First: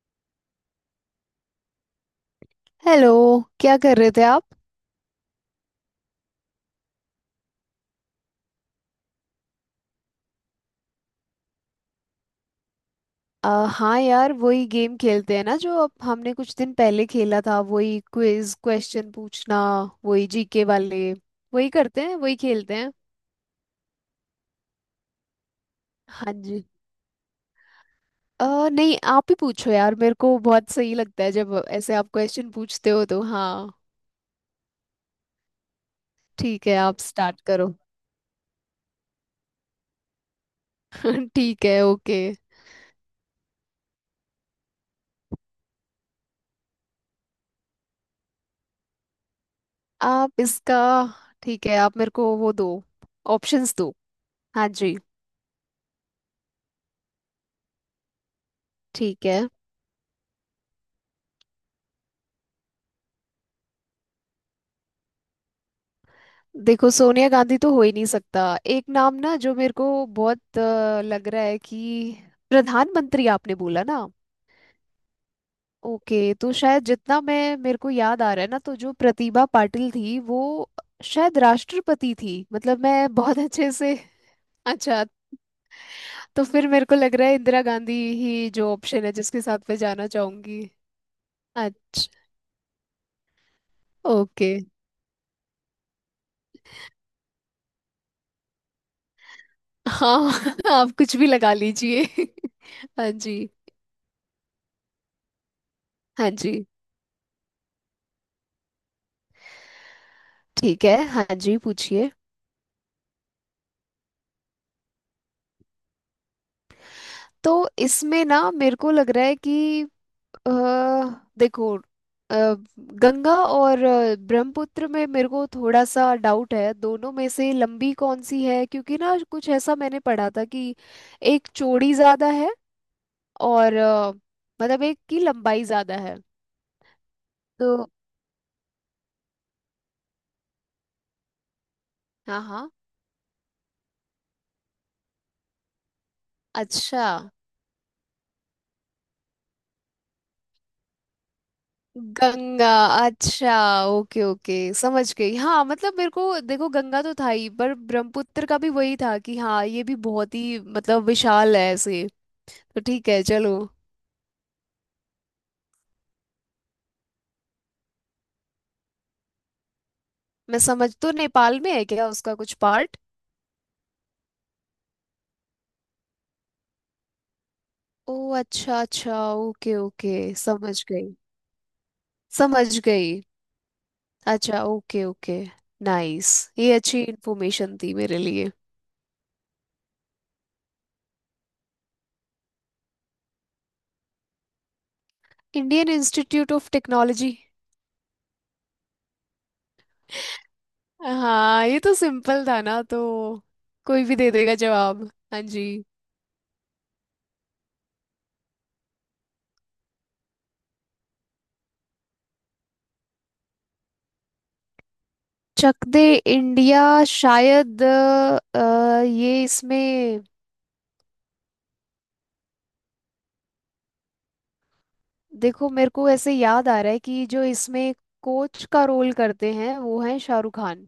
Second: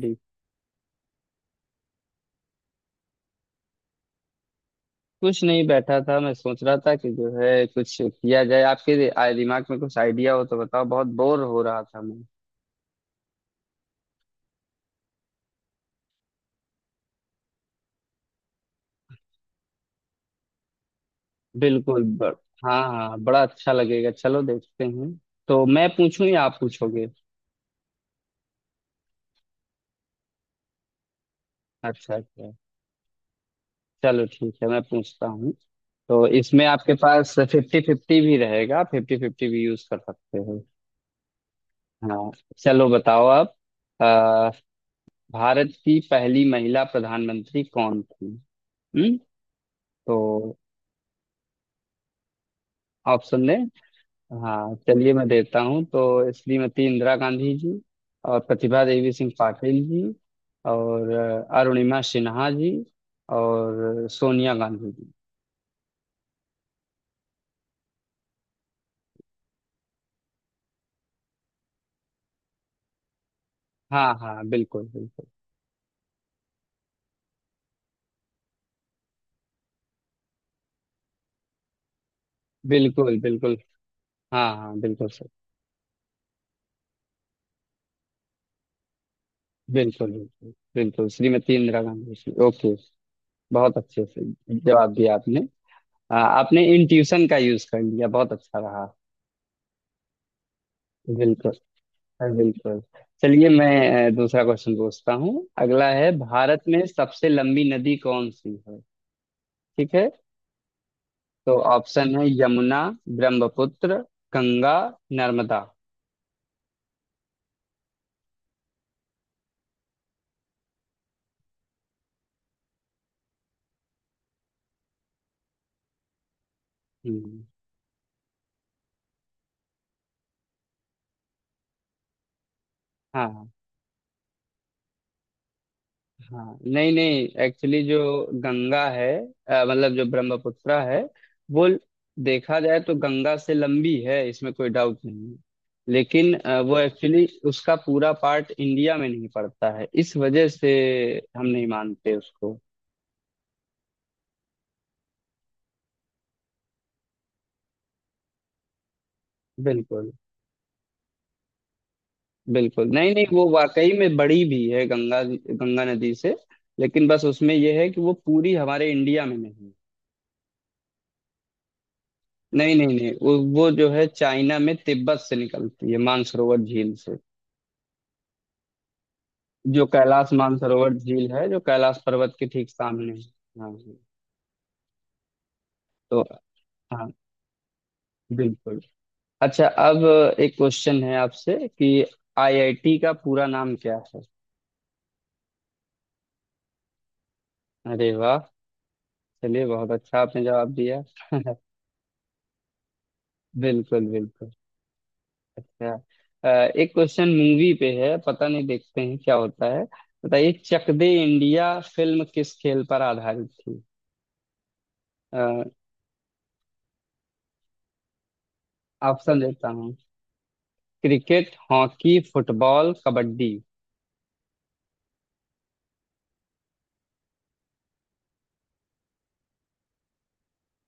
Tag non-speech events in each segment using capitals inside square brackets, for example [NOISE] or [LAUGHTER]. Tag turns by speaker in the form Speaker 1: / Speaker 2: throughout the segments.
Speaker 1: जी।
Speaker 2: Hello. क्या कर रहे थे आप।
Speaker 1: कुछ नहीं, बैठा था। मैं सोच रहा था कि जो है कुछ किया जाए। आपके दिमाग में कुछ आइडिया हो तो बताओ, बहुत बोर हो रहा था मैं।
Speaker 2: अ, हाँ यार, वही गेम खेलते हैं ना जो अब हमने कुछ दिन पहले खेला था। वही क्विज क्वेश्चन पूछना। वही जीके वाले। वही करते
Speaker 1: बिल्कुल
Speaker 2: हैं, वही खेलते
Speaker 1: हाँ
Speaker 2: हैं।
Speaker 1: हाँ, बड़ा अच्छा लगेगा, चलो देखते हैं। तो मैं पूछूं
Speaker 2: हाँ
Speaker 1: या आप
Speaker 2: जी।
Speaker 1: पूछोगे?
Speaker 2: नहीं आप ही पूछो यार, मेरे को बहुत सही लगता है जब ऐसे आप
Speaker 1: अच्छा
Speaker 2: क्वेश्चन
Speaker 1: अच्छा,
Speaker 2: पूछते हो तो। हाँ,
Speaker 1: चलो ठीक है, मैं पूछता हूँ। तो इसमें
Speaker 2: ठीक है,
Speaker 1: आपके
Speaker 2: आप
Speaker 1: पास
Speaker 2: स्टार्ट करो।
Speaker 1: फिफ्टी फिफ्टी भी रहेगा, फिफ्टी फिफ्टी भी यूज कर सकते हो।
Speaker 2: [LAUGHS] ठीक है, ओके।
Speaker 1: हाँ, चलो बताओ आप। आ, भारत की पहली महिला प्रधानमंत्री कौन थी? हम्म तो
Speaker 2: आप इसका ठीक है, आप मेरे को वो दो
Speaker 1: ऑप्शन दें?
Speaker 2: ऑप्शंस दो। हाँ
Speaker 1: हाँ
Speaker 2: जी।
Speaker 1: चलिए, मैं देता हूँ। तो श्रीमती इंदिरा गांधी जी और प्रतिभा देवी
Speaker 2: ठीक
Speaker 1: सिंह
Speaker 2: है।
Speaker 1: पाटिल जी और अरुणिमा सिन्हा जी और सोनिया गांधी जी।
Speaker 2: देखो, सोनिया गांधी तो हो ही नहीं सकता। एक नाम ना जो मेरे को बहुत लग रहा है कि प्रधानमंत्री आपने बोला ना।
Speaker 1: हाँ हाँ, बिल्कुल बिल्कुल।
Speaker 2: ओके, तो शायद जितना मैं मेरे को याद आ रहा है ना, तो जो प्रतिभा पाटिल थी वो शायद राष्ट्रपति थी, मतलब मैं
Speaker 1: बिल्कुल
Speaker 2: बहुत [LAUGHS]
Speaker 1: बिल्कुल।
Speaker 2: अच्छे से।
Speaker 1: हाँ हाँ,
Speaker 2: अच्छा।
Speaker 1: बिल्कुल सर।
Speaker 2: तो फिर मेरे को लग रहा है इंदिरा गांधी ही जो ऑप्शन है जिसके साथ मैं जाना
Speaker 1: बिल्कुल बिल्कुल
Speaker 2: चाहूंगी।
Speaker 1: बिल्कुल, श्रीमती इंदिरा
Speaker 2: अच्छा,
Speaker 1: गांधी जी, ओके। बहुत अच्छे से
Speaker 2: ओके।
Speaker 1: जवाब दिया आपने। आपने इंट्यूशन का यूज कर लिया, बहुत अच्छा रहा।
Speaker 2: हाँ [LAUGHS] आप कुछ भी
Speaker 1: बिल्कुल।
Speaker 2: लगा लीजिए
Speaker 1: हाँ, बिल्कुल।
Speaker 2: [LAUGHS] हाँ जी।
Speaker 1: चलिए मैं दूसरा क्वेश्चन पूछता हूँ। अगला है,
Speaker 2: हाँ
Speaker 1: भारत
Speaker 2: जी,
Speaker 1: में सबसे लंबी नदी कौन सी है? ठीक है,
Speaker 2: ठीक है। हाँ
Speaker 1: तो
Speaker 2: जी, पूछिए।
Speaker 1: ऑप्शन है यमुना, ब्रह्मपुत्र, गंगा, नर्मदा।
Speaker 2: तो इसमें ना मेरे को लग रहा है कि अ, देखो, अ, गंगा और ब्रह्मपुत्र में मेरे को थोड़ा सा डाउट है दोनों में
Speaker 1: हम्म,
Speaker 2: से लंबी कौन सी है, क्योंकि ना कुछ ऐसा मैंने पढ़ा था कि एक चौड़ी ज्यादा है
Speaker 1: हाँ
Speaker 2: और मतलब एक की लंबाई ज्यादा है
Speaker 1: हाँ। नहीं नहीं,
Speaker 2: तो।
Speaker 1: एक्चुअली जो गंगा है मतलब जो ब्रह्मपुत्र है, वो
Speaker 2: हाँ
Speaker 1: देखा
Speaker 2: हाँ।
Speaker 1: जाए तो गंगा से लंबी है, इसमें कोई डाउट नहीं है। लेकिन वो
Speaker 2: अच्छा।
Speaker 1: एक्चुअली उसका पूरा पार्ट इंडिया में नहीं पड़ता है, इस वजह से हम नहीं मानते उसको।
Speaker 2: गंगा। अच्छा, ओके ओके, समझ गई। हाँ मतलब मेरे को देखो गंगा तो था ही, पर ब्रह्मपुत्र का भी वही था कि हाँ ये भी
Speaker 1: बिल्कुल
Speaker 2: बहुत ही मतलब विशाल है ऐसे। तो
Speaker 1: बिल्कुल।
Speaker 2: ठीक
Speaker 1: नहीं
Speaker 2: है
Speaker 1: नहीं, वो
Speaker 2: चलो।
Speaker 1: वाकई में बड़ी भी है गंगा गंगा नदी से। लेकिन बस उसमें यह है कि वो पूरी हमारे इंडिया में नहीं है।
Speaker 2: मैं समझ, तो नेपाल में है क्या उसका कुछ
Speaker 1: नहीं नहीं
Speaker 2: पार्ट।
Speaker 1: नहीं, वो जो है चाइना में तिब्बत से निकलती है, मानसरोवर झील से।
Speaker 2: ओ अच्छा अच्छा, ओके
Speaker 1: जो
Speaker 2: ओके,
Speaker 1: कैलाश
Speaker 2: समझ
Speaker 1: मानसरोवर
Speaker 2: गई।
Speaker 1: झील है, जो कैलाश पर्वत के ठीक
Speaker 2: समझ
Speaker 1: सामने
Speaker 2: गई।
Speaker 1: है। हाँ जी।
Speaker 2: अच्छा, ओके ओके।
Speaker 1: तो
Speaker 2: नाइस। ये अच्छी
Speaker 1: हाँ,
Speaker 2: इन्फॉर्मेशन थी मेरे लिए।
Speaker 1: बिल्कुल। अच्छा, अब एक क्वेश्चन है आपसे कि आईआईटी का पूरा नाम क्या है?
Speaker 2: Indian Institute of Technology.
Speaker 1: अरे वाह! चलिए, बहुत अच्छा आपने जवाब दिया।
Speaker 2: हाँ ये तो सिंपल था ना तो, कोई
Speaker 1: बिल्कुल
Speaker 2: भी दे
Speaker 1: बिल्कुल।
Speaker 2: देगा जवाब। हाँ जी।
Speaker 1: अच्छा। अ, एक क्वेश्चन मूवी पे है, पता नहीं देखते हैं क्या होता है। बताइए, चक दे इंडिया फिल्म किस खेल पर आधारित थी? अ,
Speaker 2: चक दे इंडिया। शायद ये
Speaker 1: ऑप्शन देता हूँ।
Speaker 2: इसमें,
Speaker 1: क्रिकेट, हॉकी, फुटबॉल, कबड्डी।
Speaker 2: देखो मेरे को ऐसे याद आ रहा है कि जो इसमें कोच का रोल करते हैं वो है शाहरुख खान।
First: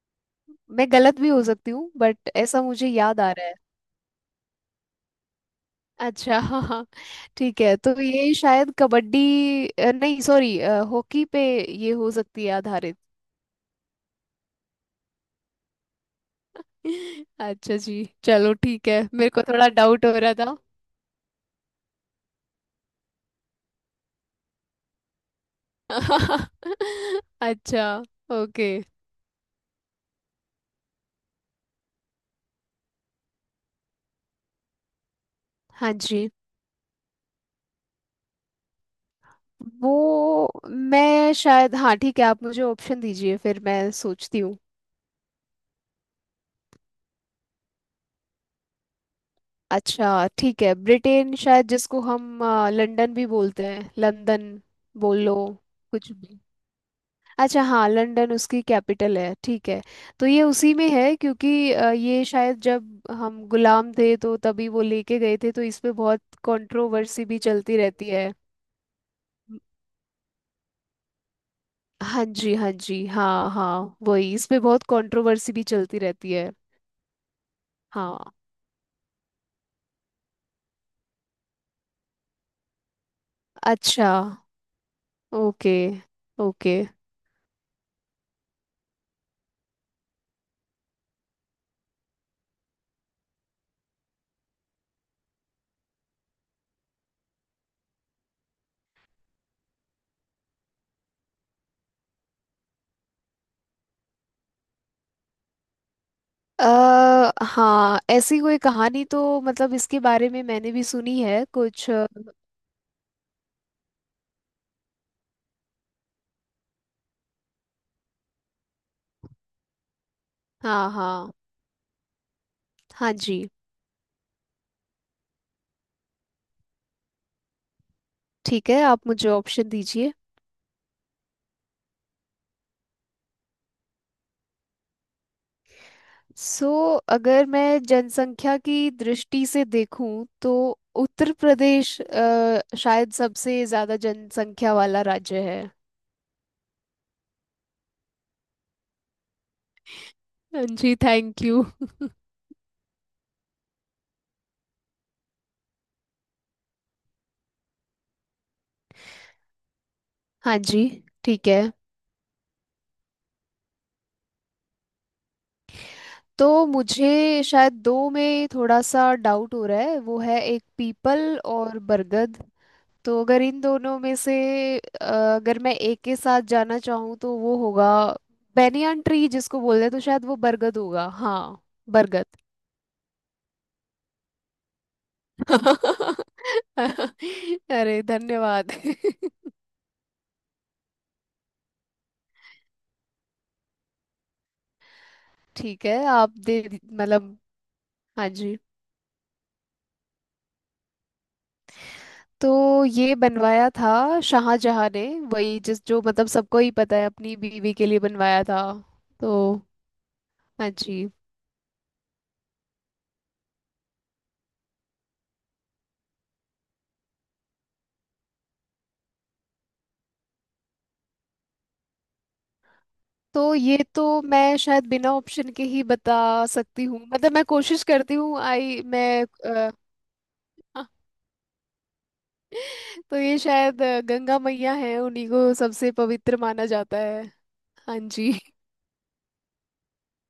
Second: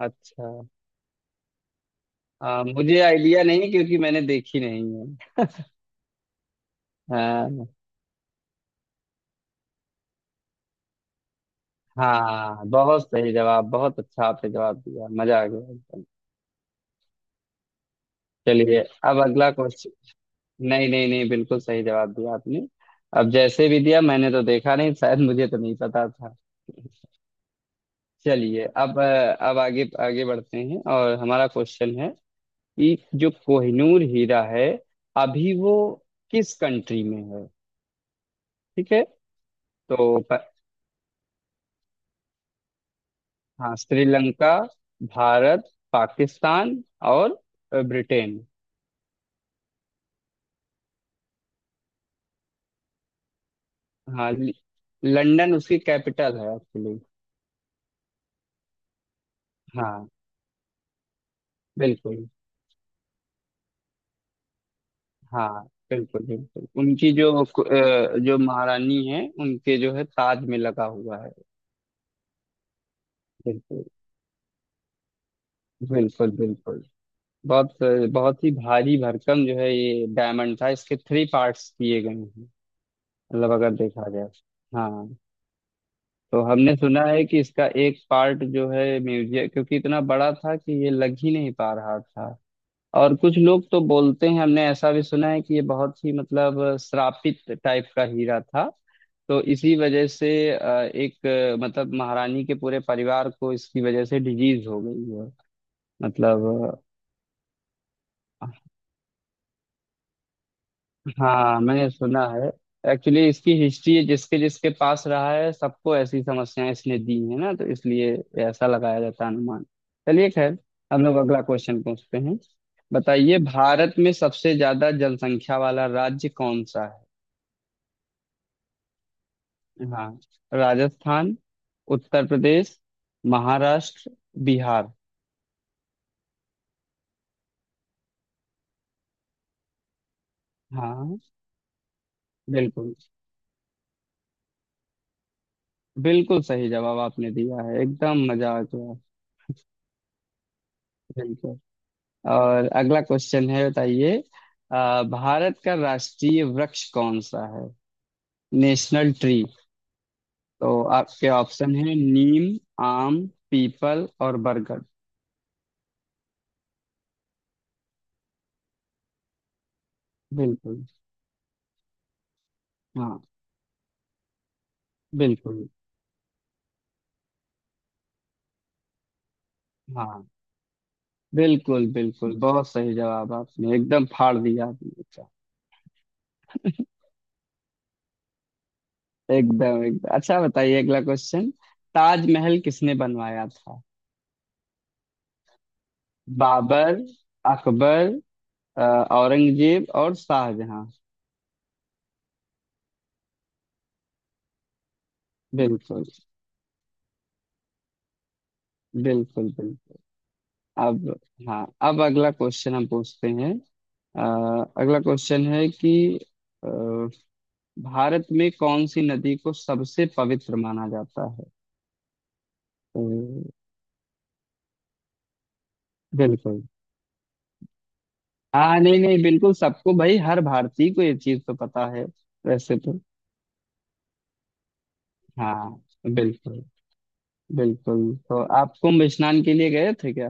Speaker 1: अच्छा,
Speaker 2: मैं गलत भी हो सकती हूँ, बट ऐसा मुझे
Speaker 1: मुझे
Speaker 2: याद आ
Speaker 1: आइडिया
Speaker 2: रहा है।
Speaker 1: नहीं क्योंकि मैंने देखी नहीं है।
Speaker 2: अच्छा हाँ हाँ।
Speaker 1: अ,
Speaker 2: ठीक है, तो ये शायद कबड्डी नहीं सॉरी, हॉकी पे ये हो सकती है
Speaker 1: हाँ,
Speaker 2: आधारित।
Speaker 1: बहुत सही जवाब, बहुत अच्छा आपने जवाब दिया, मजा आ गया एकदम।
Speaker 2: [LAUGHS] अच्छा जी, चलो
Speaker 1: चलिए
Speaker 2: ठीक है,
Speaker 1: अब
Speaker 2: मेरे को
Speaker 1: अगला
Speaker 2: थोड़ा
Speaker 1: क्वेश्चन।
Speaker 2: डाउट हो रहा था।
Speaker 1: नहीं नहीं नहीं, बिल्कुल सही जवाब दिया आपने। अब जैसे भी दिया, मैंने तो देखा नहीं, शायद मुझे तो नहीं पता था।
Speaker 2: [LAUGHS] अच्छा,
Speaker 1: चलिए
Speaker 2: ओके।
Speaker 1: अब अब आगे आगे बढ़ते हैं, और हमारा क्वेश्चन है कि जो कोहिनूर हीरा है अभी वो
Speaker 2: हाँ जी।
Speaker 1: किस कंट्री में है? ठीक है,
Speaker 2: वो,
Speaker 1: तो
Speaker 2: मैं शायद, हाँ ठीक है, आप मुझे ऑप्शन दीजिए फिर
Speaker 1: हाँ,
Speaker 2: मैं सोचती
Speaker 1: श्रीलंका,
Speaker 2: हूँ।
Speaker 1: भारत, पाकिस्तान और ब्रिटेन।
Speaker 2: अच्छा ठीक है, ब्रिटेन शायद, जिसको हम लंदन भी बोलते हैं,
Speaker 1: हाँ,
Speaker 2: लंदन। बोल लो
Speaker 1: लंदन उसकी
Speaker 2: कुछ
Speaker 1: कैपिटल
Speaker 2: भी।
Speaker 1: है एक्चुअली।
Speaker 2: अच्छा हाँ, लंदन उसकी कैपिटल है, ठीक है।
Speaker 1: हाँ,
Speaker 2: तो ये उसी में है क्योंकि ये
Speaker 1: बिल्कुल।
Speaker 2: शायद जब हम गुलाम थे तो तभी वो लेके गए थे, तो
Speaker 1: हाँ,
Speaker 2: इस पे बहुत
Speaker 1: बिल्कुल बिल्कुल, उनकी
Speaker 2: कंट्रोवर्सी भी
Speaker 1: जो
Speaker 2: चलती रहती है।
Speaker 1: जो महारानी है उनके जो है ताज में लगा हुआ है।
Speaker 2: हाँ जी हाँ जी हाँ
Speaker 1: बिल्कुल
Speaker 2: हाँ, वही इसमें बहुत कंट्रोवर्सी भी चलती
Speaker 1: बिल्कुल
Speaker 2: रहती है।
Speaker 1: बिल्कुल। बहुत
Speaker 2: हाँ।
Speaker 1: बहुत ही भारी भरकम जो है ये डायमंड था, इसके थ्री पार्ट्स किए गए हैं, मतलब अगर देखा
Speaker 2: अच्छा,
Speaker 1: जाए तो। हाँ,
Speaker 2: ओके
Speaker 1: तो हमने
Speaker 2: ओके।
Speaker 1: सुना है कि इसका एक पार्ट जो है म्यूजियम, क्योंकि इतना बड़ा था कि ये लग ही नहीं पा रहा था। और कुछ लोग तो बोलते हैं, हमने ऐसा भी सुना है कि ये बहुत ही मतलब श्रापित टाइप का हीरा था, तो इसी वजह से एक मतलब महारानी के पूरे परिवार को इसकी वजह से डिजीज हो गई है, मतलब।
Speaker 2: अ हाँ, ऐसी कोई कहानी तो मतलब इसके बारे में मैंने भी सुनी है
Speaker 1: हाँ मैंने
Speaker 2: कुछ
Speaker 1: सुना है, एक्चुअली इसकी हिस्ट्री, जिसके जिसके पास रहा है सबको ऐसी समस्याएं इसने दी है ना, तो इसलिए ऐसा लगाया जाता है अनुमान। चलिए खैर,
Speaker 2: हाँ
Speaker 1: हम लोग
Speaker 2: हाँ।
Speaker 1: अगला क्वेश्चन पूछते हैं।
Speaker 2: हाँ
Speaker 1: बताइए,
Speaker 2: जी।
Speaker 1: भारत में सबसे ज्यादा जनसंख्या वाला राज्य कौन सा है?
Speaker 2: ठीक है, आप मुझे ऑप्शन
Speaker 1: हाँ,
Speaker 2: दीजिए।
Speaker 1: राजस्थान, उत्तर प्रदेश, महाराष्ट्र, बिहार।
Speaker 2: सो अगर मैं जनसंख्या की दृष्टि से देखूं तो
Speaker 1: हाँ,
Speaker 2: उत्तर प्रदेश
Speaker 1: बिल्कुल
Speaker 2: शायद सबसे ज्यादा जनसंख्या वाला राज्य है।
Speaker 1: बिल्कुल सही जवाब आपने दिया है, एकदम मजा आ गया।
Speaker 2: हाँ जी, थैंक
Speaker 1: बिल्कुल।
Speaker 2: यू।
Speaker 1: और अगला क्वेश्चन है, बताइए भारत का राष्ट्रीय वृक्ष कौन सा है, नेशनल ट्री?
Speaker 2: हाँ जी।
Speaker 1: तो आपके
Speaker 2: ठीक है,
Speaker 1: ऑप्शन है नीम, आम, पीपल और बरगद।
Speaker 2: तो मुझे शायद दो में थोड़ा सा डाउट हो रहा है, वो है एक
Speaker 1: बिल्कुल।
Speaker 2: पीपल और बरगद।
Speaker 1: हाँ।
Speaker 2: तो अगर इन दोनों में से अ, अगर
Speaker 1: बिल्कुल।
Speaker 2: मैं एक के साथ जाना चाहूँ तो वो होगा बेनियन ट्री जिसको बोलते हैं, तो शायद
Speaker 1: हाँ,
Speaker 2: वो बरगद होगा। हाँ।
Speaker 1: बिल्कुल
Speaker 2: बरगद।
Speaker 1: बिल्कुल, बहुत सही जवाब आपने, एकदम फाड़ दिया आपने। अच्छा,
Speaker 2: [LAUGHS] अरे धन्यवाद [LAUGHS]
Speaker 1: एकदम एकदम अच्छा। बताइए अगला क्वेश्चन, ताजमहल किसने बनवाया था?
Speaker 2: ठीक है, आप दे,
Speaker 1: बाबर,
Speaker 2: मतलब।
Speaker 1: अकबर,
Speaker 2: हाँ जी।
Speaker 1: अ, औरंगजेब और शाहजहां।
Speaker 2: तो ये बनवाया था शाहजहां ने। वही जिस जो,
Speaker 1: बिल्कुल
Speaker 2: मतलब सबको ही पता है, अपनी बीवी के लिए बनवाया था तो।
Speaker 1: बिल्कुल बिल्कुल।
Speaker 2: हाँ जी।
Speaker 1: अब, हाँ, अब अगला क्वेश्चन हम पूछते हैं। अगला क्वेश्चन है कि अ, भारत में कौन सी नदी को सबसे पवित्र माना जाता है? तो
Speaker 2: तो ये तो मैं शायद बिना ऑप्शन के ही बता
Speaker 1: बिल्कुल।
Speaker 2: सकती हूँ, मतलब मैं कोशिश करती हूँ
Speaker 1: हाँ,
Speaker 2: आई
Speaker 1: नहीं नहीं,
Speaker 2: मैं
Speaker 1: बिल्कुल सबको, भाई हर
Speaker 2: [LAUGHS]
Speaker 1: भारतीय को ये चीज तो पता है, वैसे तो।
Speaker 2: तो ये शायद गंगा मैया है, उन्हीं को
Speaker 1: हाँ,
Speaker 2: सबसे पवित्र
Speaker 1: बिल्कुल
Speaker 2: माना जाता है। हाँ
Speaker 1: बिल्कुल।
Speaker 2: जी।
Speaker 1: तो आप कुंभ स्नान के लिए गए थे क्या?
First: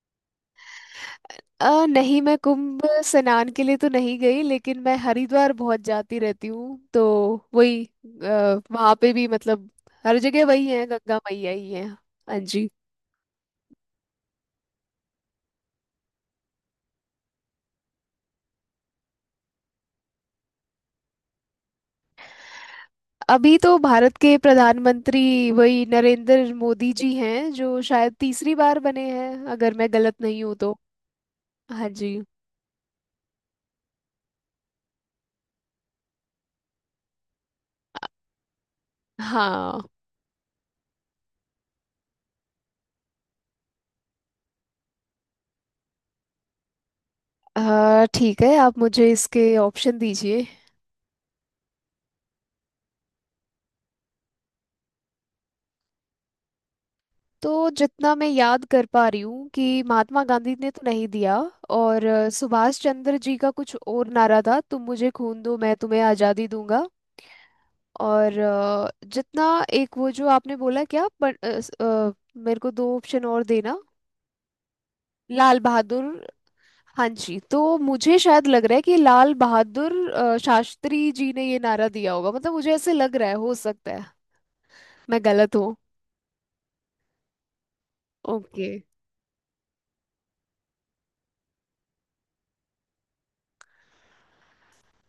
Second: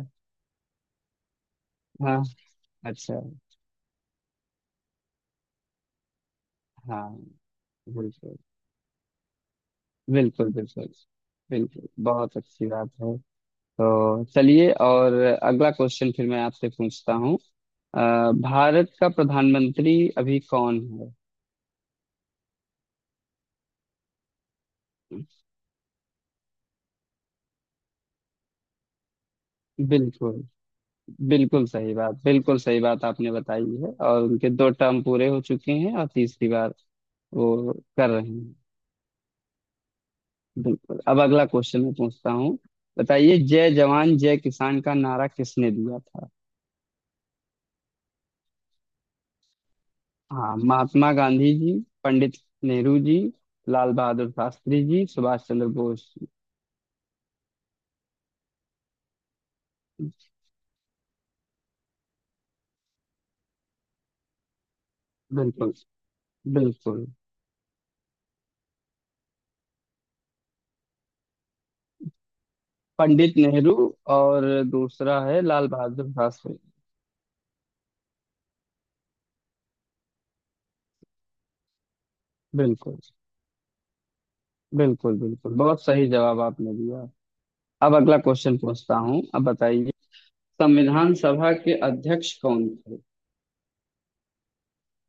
Speaker 2: नहीं
Speaker 1: हाँ,
Speaker 2: मैं कुंभ
Speaker 1: अच्छा,
Speaker 2: स्नान के लिए तो नहीं गई, लेकिन मैं हरिद्वार बहुत जाती रहती हूँ, तो
Speaker 1: हाँ।
Speaker 2: वही
Speaker 1: बिल्कुल
Speaker 2: वहाँ पे भी मतलब, हर जगह
Speaker 1: बिल्कुल।
Speaker 2: वही है,
Speaker 1: बिल्कुल
Speaker 2: गंगा मैया ही
Speaker 1: बिल्कुल,
Speaker 2: है।
Speaker 1: बहुत
Speaker 2: हाँ
Speaker 1: अच्छी
Speaker 2: जी।
Speaker 1: बात है। तो चलिए, और अगला क्वेश्चन फिर मैं आपसे पूछता हूँ। अ, भारत का प्रधानमंत्री अभी कौन है?
Speaker 2: अभी तो भारत के प्रधानमंत्री वही नरेंद्र मोदी जी हैं जो शायद तीसरी बार बने हैं, अगर मैं गलत
Speaker 1: बिल्कुल।
Speaker 2: नहीं हूँ तो।
Speaker 1: बिल्कुल
Speaker 2: हाँ
Speaker 1: सही बात,
Speaker 2: जी।
Speaker 1: बिल्कुल सही बात आपने बताई है, और उनके दो टर्म पूरे हो चुके हैं, और तीसरी बार वो कर रहे हैं।
Speaker 2: हाँ।
Speaker 1: बिल्कुल, अब अगला क्वेश्चन मैं पूछता हूँ। बताइए, जय जवान जय किसान का नारा किसने दिया था?
Speaker 2: ठीक है, आप मुझे इसके ऑप्शन दीजिए।
Speaker 1: हाँ, महात्मा गांधी जी, पंडित नेहरू जी, लाल बहादुर शास्त्री जी, सुभाष चंद्र बोस जी।
Speaker 2: तो जितना मैं याद कर पा रही हूँ कि महात्मा गांधी ने तो नहीं दिया, और सुभाष चंद्र जी का कुछ और नारा था, तुम मुझे खून दो
Speaker 1: बिल्कुल
Speaker 2: मैं तुम्हें आज़ादी दूंगा।
Speaker 1: बिल्कुल।
Speaker 2: और जितना एक वो जो आपने बोला क्या पर, मेरे को दो ऑप्शन
Speaker 1: पंडित
Speaker 2: और
Speaker 1: नेहरू,
Speaker 2: देना।
Speaker 1: और दूसरा है
Speaker 2: लाल
Speaker 1: लाल
Speaker 2: बहादुर।
Speaker 1: बहादुर शास्त्री।
Speaker 2: हाँ जी, तो मुझे शायद लग रहा है कि लाल बहादुर शास्त्री जी ने ये नारा दिया होगा, मतलब मुझे ऐसे
Speaker 1: बिल्कुल
Speaker 2: लग रहा है, हो सकता है
Speaker 1: बिल्कुल
Speaker 2: मैं
Speaker 1: बिल्कुल,
Speaker 2: गलत हूँ।
Speaker 1: बहुत सही जवाब आपने दिया। अब अगला क्वेश्चन
Speaker 2: ओके।
Speaker 1: पूछता हूँ, अब बताइए, संविधान सभा के अध्यक्ष कौन थे?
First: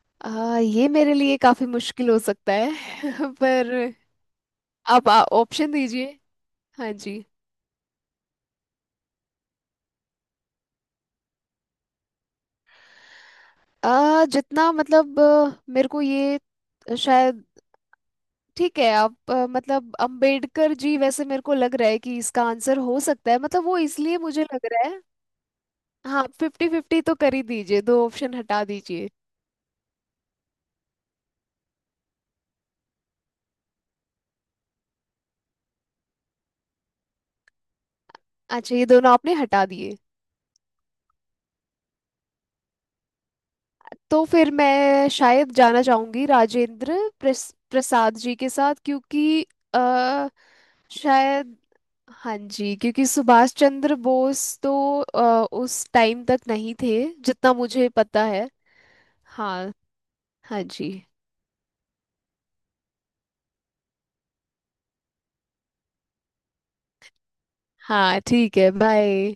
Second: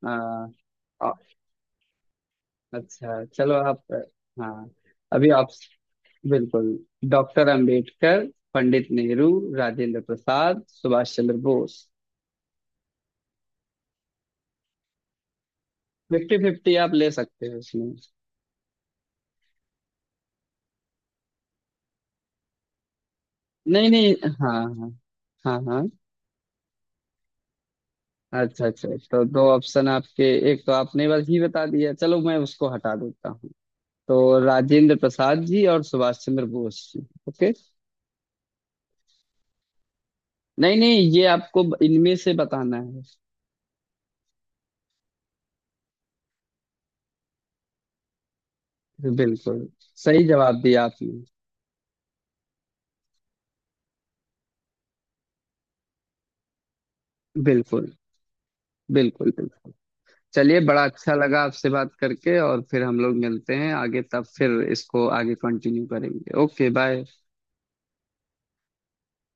Speaker 1: आ,
Speaker 2: ये
Speaker 1: आ,
Speaker 2: मेरे लिए काफी मुश्किल हो सकता
Speaker 1: अच्छा
Speaker 2: है [LAUGHS]
Speaker 1: चलो,
Speaker 2: पर
Speaker 1: आप। हाँ,
Speaker 2: आप
Speaker 1: अभी आप।
Speaker 2: ऑप्शन दीजिए।
Speaker 1: बिल्कुल।
Speaker 2: हाँ जी।
Speaker 1: डॉक्टर अंबेडकर, पंडित नेहरू, राजेंद्र प्रसाद, सुभाष चंद्र बोस।
Speaker 2: जितना मतलब, मेरे को
Speaker 1: फिफ्टी
Speaker 2: ये
Speaker 1: फिफ्टी आप ले
Speaker 2: शायद,
Speaker 1: सकते हो इसमें।
Speaker 2: ठीक है आप, मतलब अंबेडकर जी वैसे मेरे को लग रहा है कि इसका आंसर हो सकता है, मतलब वो
Speaker 1: नहीं नहीं,
Speaker 2: इसलिए मुझे
Speaker 1: हाँ
Speaker 2: लग रहा
Speaker 1: हाँ।
Speaker 2: है।
Speaker 1: हाँ हाँ।
Speaker 2: हाँ फिफ्टी फिफ्टी तो कर ही दीजिए, दो ऑप्शन हटा
Speaker 1: अच्छा अच्छा अच्छा।
Speaker 2: दीजिए।
Speaker 1: तो दो ऑप्शन आपके, एक तो आपने बस ही बता दिया, चलो मैं उसको हटा देता हूँ। तो राजेंद्र प्रसाद जी और सुभाष चंद्र बोस जी। ओके।
Speaker 2: अच्छा ये दोनों आपने हटा दिए।
Speaker 1: नहीं नहीं, ये आपको इनमें से बताना है।
Speaker 2: तो फिर मैं शायद जाना चाहूंगी राजेंद्र प्रसाद जी के साथ क्योंकि
Speaker 1: बिल्कुल सही
Speaker 2: आ,
Speaker 1: जवाब दिया आपने।
Speaker 2: शायद हाँ जी, क्योंकि सुभाष चंद्र बोस तो उस टाइम तक नहीं थे जितना मुझे
Speaker 1: बिल्कुल
Speaker 2: पता है।
Speaker 1: बिल्कुल
Speaker 2: हाँ।
Speaker 1: बिल्कुल। चलिए,
Speaker 2: हाँ
Speaker 1: बड़ा
Speaker 2: जी।
Speaker 1: अच्छा लगा आपसे बात करके, और फिर हम लोग मिलते हैं आगे, तब फिर इसको आगे कंटिन्यू करेंगे। Okay, bye.
Speaker 2: हाँ ठीक है, बाय।